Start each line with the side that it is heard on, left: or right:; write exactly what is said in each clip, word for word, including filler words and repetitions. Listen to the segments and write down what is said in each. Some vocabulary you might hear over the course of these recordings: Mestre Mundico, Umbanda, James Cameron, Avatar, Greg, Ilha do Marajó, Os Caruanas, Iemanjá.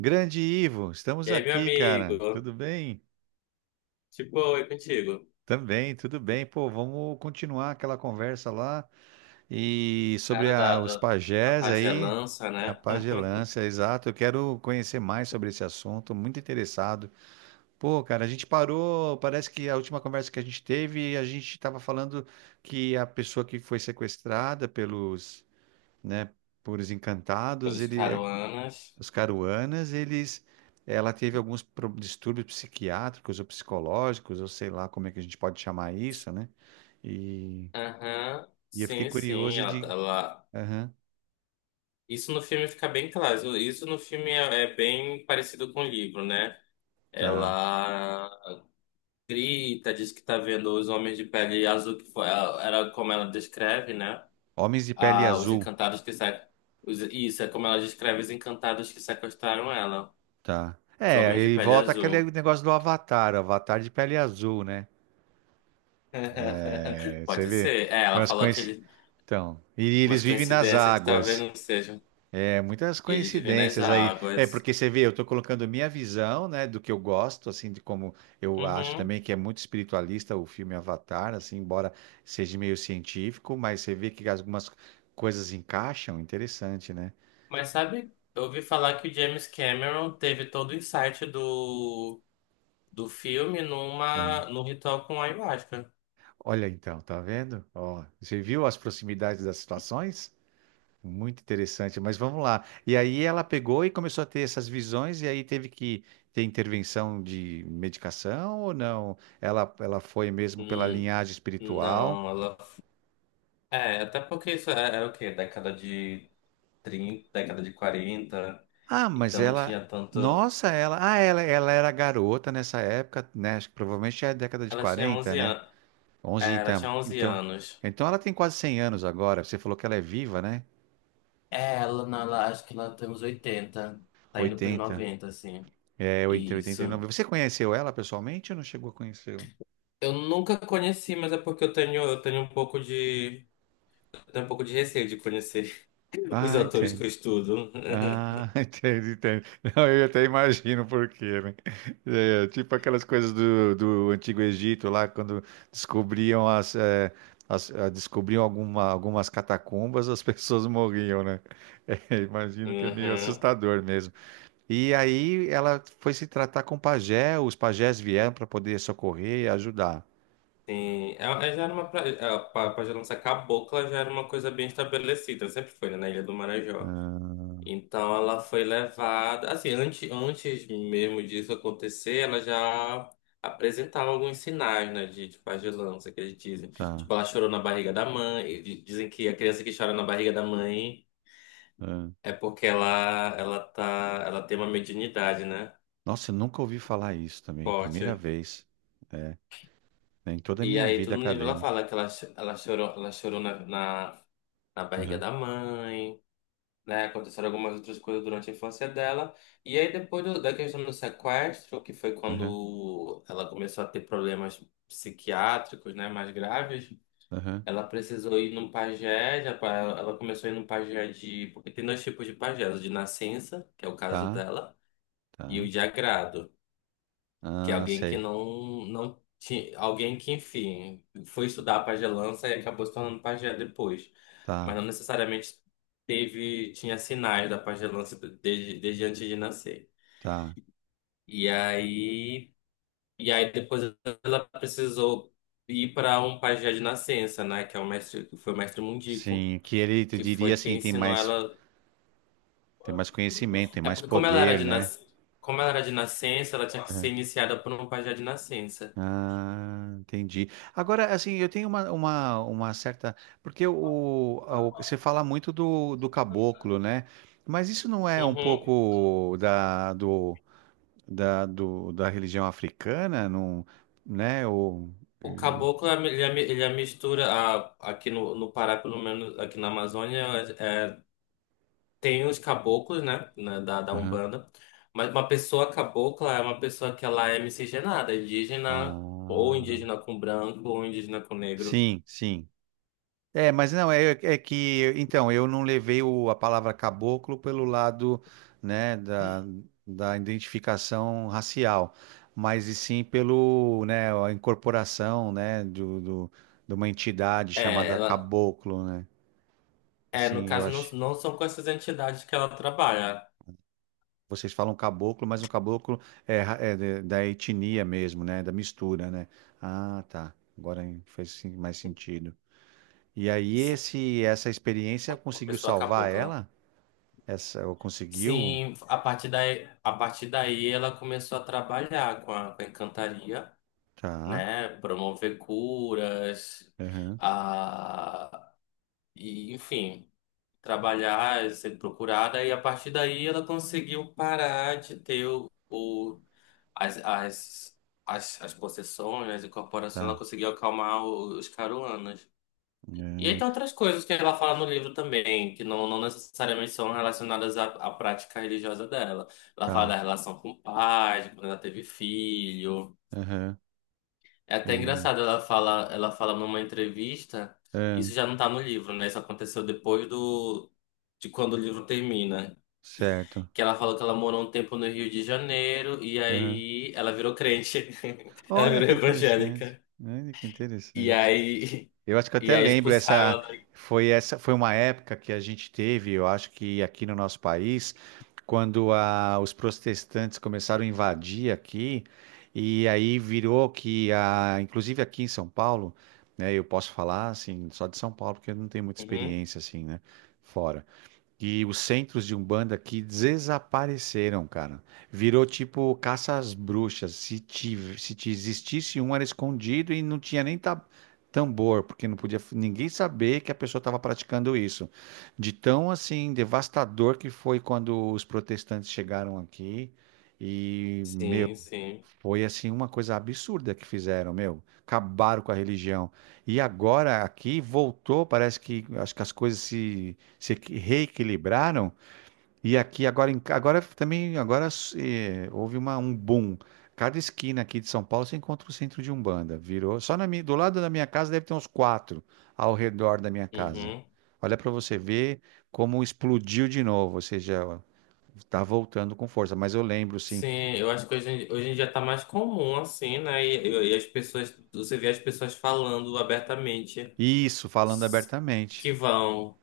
right: Grande Ivo, estamos
left: E aí, meu
right: aqui, cara.
left: amigo?
right: Tudo bem?
left: Tipo, oi contigo.
right: Também, tudo bem. Pô, vamos continuar aquela conversa lá e sobre
left: Cara
right: a-
left: da,
right: os
left: da, da
right: pajés aí,
left: pagelança,
right: a
left: né?
right: pagelância, exato. Eu quero conhecer mais sobre esse assunto, muito interessado. Pô, cara, a gente parou, parece que a última conversa que a gente teve, a gente estava falando que a pessoa que foi sequestrada pelos, né, por os encantados,
left: Pelos
right: ele é.
left: caruanas.
right: Os Caruanas, eles, ela teve alguns pro- distúrbios psiquiátricos ou psicológicos, ou sei lá como é que a gente pode chamar isso, né? E,
left: Aham.
right: e eu fiquei
left: Sim, sim.
right: curioso
left: Ela,
right: de,
left: ela-
right: aham,
left: Isso no filme fica bem claro. Isso no filme é, é bem parecido com o livro, né?
right: tá.
left: Ela grita, diz que tá vendo os homens de pele azul, que foi, ela- era como ela descreve, né?
right: Homens de pele
left: Ah, os
right: azul,
left: encantados que sa... os- Isso, é como ela descreve os encantados que sequestraram ela.
right: tá.
left: Os
right: É,
left: homens de
right: e
left: pele
right: volta aquele
left: azul.
right: negócio do Avatar, Avatar de pele azul, né? É, você
left: Pode
right: vê,
left: ser. É,
right: é
left: ela
right: umas
left: falou que
right: coisas.
left: eles,
right: Então, e eles
left: umas
right: vivem nas
left: coincidências que talvez
right: águas.
left: não sejam.
right: É muitas
left: E eles vivem nas
right: coincidências aí. É,
left: águas.
right: porque você vê, eu estou colocando minha visão, né, do que eu gosto, assim, de como eu acho
left: Uhum.
right: também que é muito espiritualista o filme Avatar, assim, embora seja meio científico, mas você vê que algumas coisas encaixam, interessante, né?
left: Mas sabe, eu ouvi falar que o James Cameron teve todo o insight do, do filme
right: Uhum.
left: numa, num ritual com ayahuasca.
right: Olha então, tá vendo? Ó, você viu as proximidades das situações? Muito interessante, mas vamos lá. E aí ela pegou e começou a ter essas visões, e aí teve que ter intervenção de medicação ou não? Ela, ela foi mesmo pela
left: Hum,
right: linhagem espiritual.
left: não, ela. É, até porque isso é- era o quê? Década de trinta, década de quarenta.
right: Ah, mas
left: Então não
right: ela.
left: tinha tanto.
right: Nossa, ela. Ah, ela, ela era garota nessa época, né? Acho que provavelmente é a década de
left: Ela tinha
right: quarenta,
left: onze
right: né?
left: anos.
right: Onze
left: É, ela
right: então.
left: tinha onze
right: Então,
left: anos.
right: então ela tem quase cem anos agora. Você falou que ela é viva, né?
left: É, ela, não, ela, acho que ela tem uns oitenta, tá indo pros
right: Oitenta.
left: noventa assim.
right: É, entre oitenta e
left: Isso.
right: nove. Você conheceu ela pessoalmente ou não chegou a conhecê-la?
left: Eu nunca conheci, mas é porque eu tenho, eu tenho um pouco de, eu tenho um pouco de receio de conhecer os
right: Ah,
left: autores que
right: entendi.
left: eu estudo.
right: Ah, entendi, entendi. Não, eu até imagino por quê, né? É, tipo aquelas coisas do, do Antigo Egito lá, quando descobriam as, é, as- ah, descobriam alguma, algumas catacumbas, as pessoas morriam, né? É, imagino que é meio
left: Uhum,
right: assustador mesmo. E aí ela foi se tratar com o pajé, os pajés vieram para poder socorrer e ajudar.
left: sim. Ela, ela já era uma, pra, ela, pra, já não ser cabocla, já era uma coisa bem estabelecida, sempre foi, né, na Ilha do Marajó. Então ela foi levada, assim, antes, antes mesmo disso acontecer, ela já apresentava alguns sinais, né, de, de pagelância, que eles dizem.
right: Tá.
left: Tipo, ela chorou na barriga da mãe, e di- dizem que a criança que chora na barriga da mãe
right: Ah.
left: é porque ela, ela tá, ela tem uma mediunidade, né,
right: Nossa, eu nunca ouvi falar isso também, primeira
left: forte.
right: vez, é, em toda a
left: E
right: minha
left: aí
right: vida
left: tudo no livro ela
right: acadêmica.
left: fala que ela, cho- ela chorou, ela chorou na, na, na barriga
right: Aham,
left: da mãe, né? Aconteceram algumas outras coisas durante a infância dela. E aí, depois do- da questão do sequestro, que foi
right: aham.
left: quando ela começou a ter problemas psiquiátricos, né, mais graves,
right: Aham.
left: ela precisou ir num pajé, já pa- ela começou a ir num pajé de... Porque tem dois tipos de pajé, o de nascença, que é o caso
right: Tá,
left: dela, e o
right: tá.
left: de agrado. Que é
right: Ah,
left: alguém que
right: sei.
left: não, não tinha. Alguém que, enfim, foi estudar pagelança e acabou se tornando pajé depois. Mas
right: Tá,
left: não necessariamente teve, tinha sinais da pagelança desde, desde antes de nascer.
right: tá.
left: E aí, e aí depois ela precisou ir para um pajé de nascença, né? Que é o mestre, que foi o mestre Mundico,
right: Sim, que ele te
left: que
right: diria
left: foi
right: assim,
left: quem
right: tem
left: ensinou
right: mais,
left: ela.
right: tem mais conhecimento, tem
left: É
right: mais
left: porque como ela era
right: poder,
left: de
right: né?
left: nas... como ela era de nascença, ela tinha que ser
right: Aham.
left: iniciada por um pajé de nascença.
right: Ah, entendi. Agora, assim, eu tenho uma, uma, uma, certa. Porque o, a- o- você fala muito do, do caboclo, né? Mas isso não é um
left: Uhum.
right: pouco da, do, da, do, da religião africana, não, né? O,
left: O
right: o-
left: caboclo, é a mi- ele é a mi- ele é a mistura, a- aqui no, no Pará, pelo menos aqui na Amazônia, é- é, tem os caboclos, né, na- da, da
right: Aham.
left: Umbanda, mas uma pessoa cabocla é uma pessoa que ela é miscigenada, é indígena, ou
right: Ah,
left: indígena com branco, ou indígena com negro.
right: sim, sim. É, mas não, é, é que, então, eu não levei o- a palavra caboclo pelo lado, né, da, da identificação racial, mas e sim pelo, né, a incorporação, né, do, do- de uma entidade
left: É,
right: chamada
left: ela,
right: caboclo, né?
left: é, no
right: Assim, eu
left: caso, não,
right: acho,
left: não são com essas entidades que ela trabalha,
right: vocês falam caboclo, mas o caboclo é, ra- é de- da etnia mesmo, né, da mistura, né? Ah, tá, agora faz sim- mais sentido. E aí
left: sim,
right: esse, essa experiência
left: uma
right: conseguiu
left: pessoa
right: salvar
left: cabocla.
right: ela? Essa, eu conseguiu?
left: Sim, a partir daí, a partir daí ela começou a trabalhar com a, com a encantaria,
right: Tá.
left: né? Promover curas,
right: Aham,
left: a, e, enfim, trabalhar, eh, ser procurada, e a partir daí ela conseguiu parar de ter o, o- as, as, as, as possessões, as incorporações, ela
right: tá.
left: conseguiu acalmar o- os caruanas. E aí
right: Aham,
left: tem outras coisas que ela fala no livro também, que não, não necessariamente são relacionadas à, à prática religiosa dela. Ela fala
right: tá.
left: da relação com o pai, de quando ela teve filho.
right: Aham.
left: É até
right: E,
left: engraçado, ela fala, ela fala numa entrevista, isso
right: aham,
left: já não tá no livro, né? Isso aconteceu depois do de quando o livro termina,
right: certo.
left: que ela falou que ela morou um tempo no Rio de Janeiro e
right: Aham.
left: aí ela virou crente. Ela
right: Olha
left: virou
right: que interessante.
left: evangélica.
right: Olha que
left: E
right: interessante.
left: aí
right: Eu acho que eu
left: e
right: até
left: aí
right: lembro,
left: expulsaram
right: essa
left: ela daqui.
right: foi essa foi uma época que a gente teve, eu acho que aqui no nosso país, quando a- os protestantes começaram a invadir aqui, e aí virou que a, inclusive aqui em São Paulo, né, eu posso falar assim, só de São Paulo, porque eu não tenho muita
left: Uhum.
right: experiência assim, né, fora. E os centros de Umbanda que desapareceram, cara. Virou tipo caça às bruxas. Se, tive, se te existisse um, era escondido e não tinha nem ta- tambor, porque não podia f- ninguém saber que a pessoa estava praticando isso. De tão assim devastador que foi quando os protestantes chegaram aqui e, meu,
left: Sim, sim.
right: foi assim uma coisa absurda que fizeram, meu. Acabaram com a religião. E agora aqui voltou, parece que acho que as coisas se, se equi- reequilibraram. E aqui agora, em agora também agora eh, houve uma, um boom. Cada esquina aqui de São Paulo você encontra o centro de Umbanda. Virou. Só na minha, do lado da minha casa deve ter uns quatro ao redor da minha casa.
left: Uhum.
right: Olha para você ver como explodiu de novo. Ou seja, está voltando com força. Mas eu lembro, sim.
left: Sim, eu acho que hoje, em- hoje em dia tá mais comum assim, né? E, e e as pessoas, você vê as pessoas falando abertamente
right: Isso, falando abertamente.
left: que vão.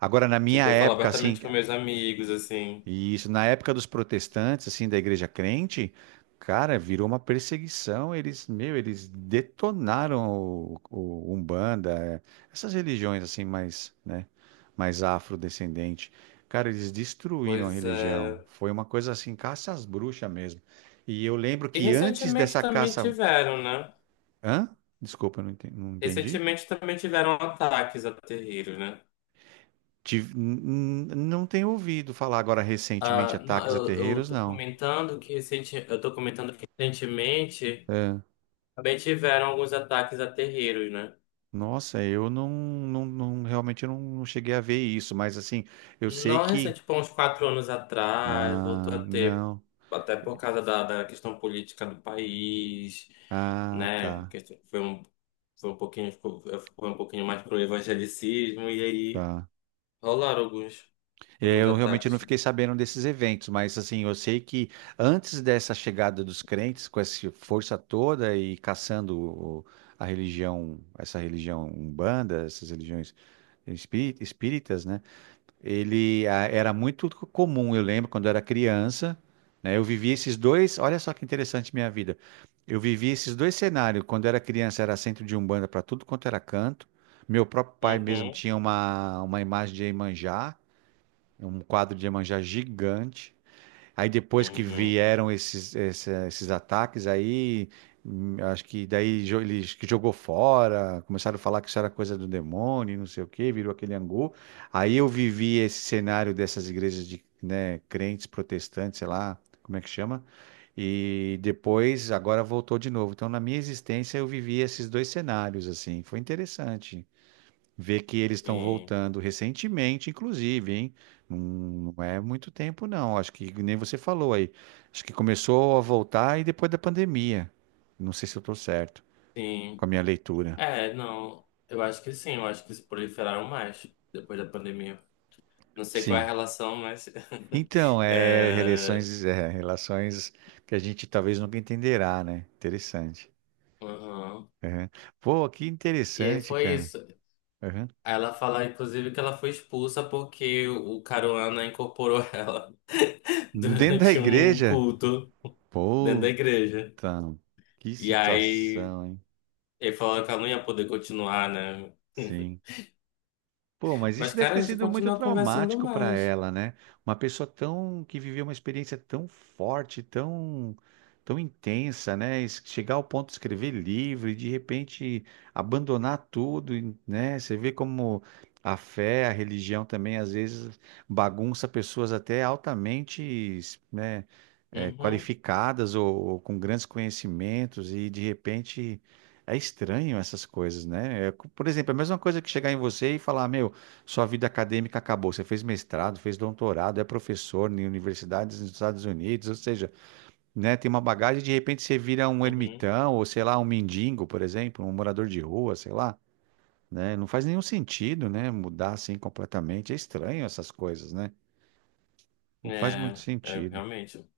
right: Agora, na minha
left: Tipo, eu falo
right: época, assim,
left: abertamente com meus amigos, assim.
right: e isso, na época dos protestantes, assim, da igreja crente, cara, virou uma perseguição. Eles, meu, eles detonaram o, o Umbanda, é, essas religiões, assim, mais, né, mais afrodescendente. Cara, eles destruíram a
left: Pois
right: religião.
left: é.
right: Foi uma coisa assim, caça às bruxas mesmo. E eu lembro
left: E
right: que antes
left: recentemente
right: dessa
left: também
right: caça.
left: tiveram, né?
right: Hã? Desculpa, eu não enten- não entendi.
left: Recentemente também tiveram ataques a terreiros, né?
right: Tive- n- n- não tenho ouvido falar agora recentemente
left: Ah, não,
right: ataques a
left: eu, eu
right: terreiros,
left: tô
right: não.
left: comentando que recente, eu tô comentando que recentemente também tiveram alguns ataques a terreiros, né?
right: Nossa, eu não, não, não- realmente eu não, não cheguei a ver isso, mas assim, eu sei
left: Não recente,
right: que.
left: tipo, há uns quatro anos atrás, voltou a
right: Ah,
left: ter,
right: não.
left: até por causa da, da questão política do país,
right: Ah,
left: né?
right: tá,
left: Que Foi um, foi um pouquinho, foi um pouquinho mais pro evangelicismo, e aí
right: tá.
left: rolaram alguns,
right: É,
left: alguns
right: eu realmente não
left: ataques.
right: fiquei sabendo desses eventos, mas assim, eu sei que antes dessa chegada dos crentes com essa força toda e caçando o- a religião, essa religião Umbanda, essas religiões espí- espíritas, né, ele ah, era muito comum, eu lembro, quando eu era criança, né? Eu vivi esses dois, olha só que interessante minha vida. Eu vivi esses dois cenários. Quando eu era criança, era centro de Umbanda para tudo quanto era canto. Meu próprio pai mesmo
left: Uhum,
right: tinha uma uma imagem de Iemanjá, um quadro de Iemanjá gigante. Aí depois que
left: uhum,
right: vieram esses, essa- esses ataques, aí hum, acho que daí jo- ele acho que jogou fora, começaram a falar que isso era coisa do demônio, e não sei o quê, virou aquele angu. Aí eu vivi esse cenário dessas igrejas de, né, crentes protestantes, sei lá, como é que chama? E depois agora voltou de novo. Então na minha existência eu vivi esses dois cenários assim, foi interessante. Ver que eles estão
left: sim,
right: voltando recentemente, inclusive, hein? Não não é muito tempo, não. Acho que nem você falou aí. Acho que começou a voltar e depois da pandemia. Não sei se eu estou certo com
left: sim.
right: a minha leitura.
left: É, não, eu acho que sim, eu acho que se proliferaram mais depois da pandemia. Não sei qual é a
right: Sim.
left: relação, mas.
right: Então, é
left: é,
right: relações, é, relações que a gente talvez nunca entenderá, né? Interessante.
left: uhum.
right: Aham. Pô, que
left: E aí
right: interessante,
left: foi
right: cara.
left: isso.
right: Aham.
left: Ela fala, inclusive, que ela foi expulsa porque o Caruana incorporou ela
right: Dentro da
left: durante um
right: igreja?
left: culto dentro da
right: Puta,
left: igreja.
right: que
left: E aí
right: situação, hein?
left: ele falou que ela não ia poder continuar, né?
right: Sim. Pô, mas isso
left: Mas,
right: deve
left: cara,
right: ter
left: a gente
right: sido muito
left: continua conversando
right: traumático para
left: mais.
right: ela, né? Uma pessoa tão que viveu uma experiência tão forte, tão tão intensa, né? Es- Chegar ao ponto de escrever livro e de repente abandonar tudo, e, né? Você vê como a fé, a religião também às vezes bagunça pessoas até altamente, né, eh,
left: Uhum,
right: qualificadas ou, ou com grandes conhecimentos e de repente é estranho essas coisas, né? É, por exemplo, é a mesma coisa que chegar em você e falar, meu, sua vida acadêmica acabou. Você fez mestrado, fez doutorado, é professor em universidades nos Estados Unidos, ou seja, né, tem uma bagagem e de repente você vira um
left: uhum.
right: ermitão, ou sei lá, um mendigo, por exemplo, um morador de rua, sei lá, né? Não faz nenhum sentido, né, mudar assim completamente. É estranho essas coisas, né? Não faz muito
left: É, é,
right: sentido.
left: realmente.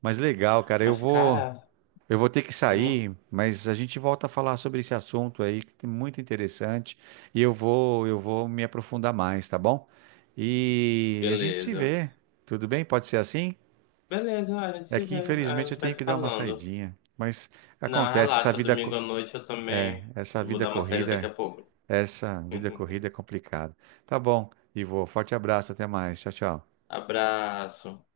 right: Mas legal, cara, eu
left: Mas,
right: vou.
left: cara,
right: Eu vou ter que
left: uhum.
right: sair, mas a gente volta a falar sobre esse assunto aí, que é muito interessante, e eu vou, eu vou me aprofundar mais, tá bom? E a gente se
left: Beleza.
right: vê. Tudo bem? Pode ser assim?
left: Beleza, a gente
right: É
left: se
right: que
left: vê, a
right: infelizmente eu
left: gente vai
right: tenho
left: se
right: que dar uma
left: falando.
right: saidinha, mas
left: Não,
right: acontece, essa
left: relaxa,
right: vida, co-
left: domingo à noite eu também
right: essa
left: vou
right: vida
left: dar uma saída daqui
right: corrida,
left: a pouco.
right: essa vida corrida é complicada. Tá bom, Ivo, forte abraço, até mais. Tchau, tchau.
left: Abraço.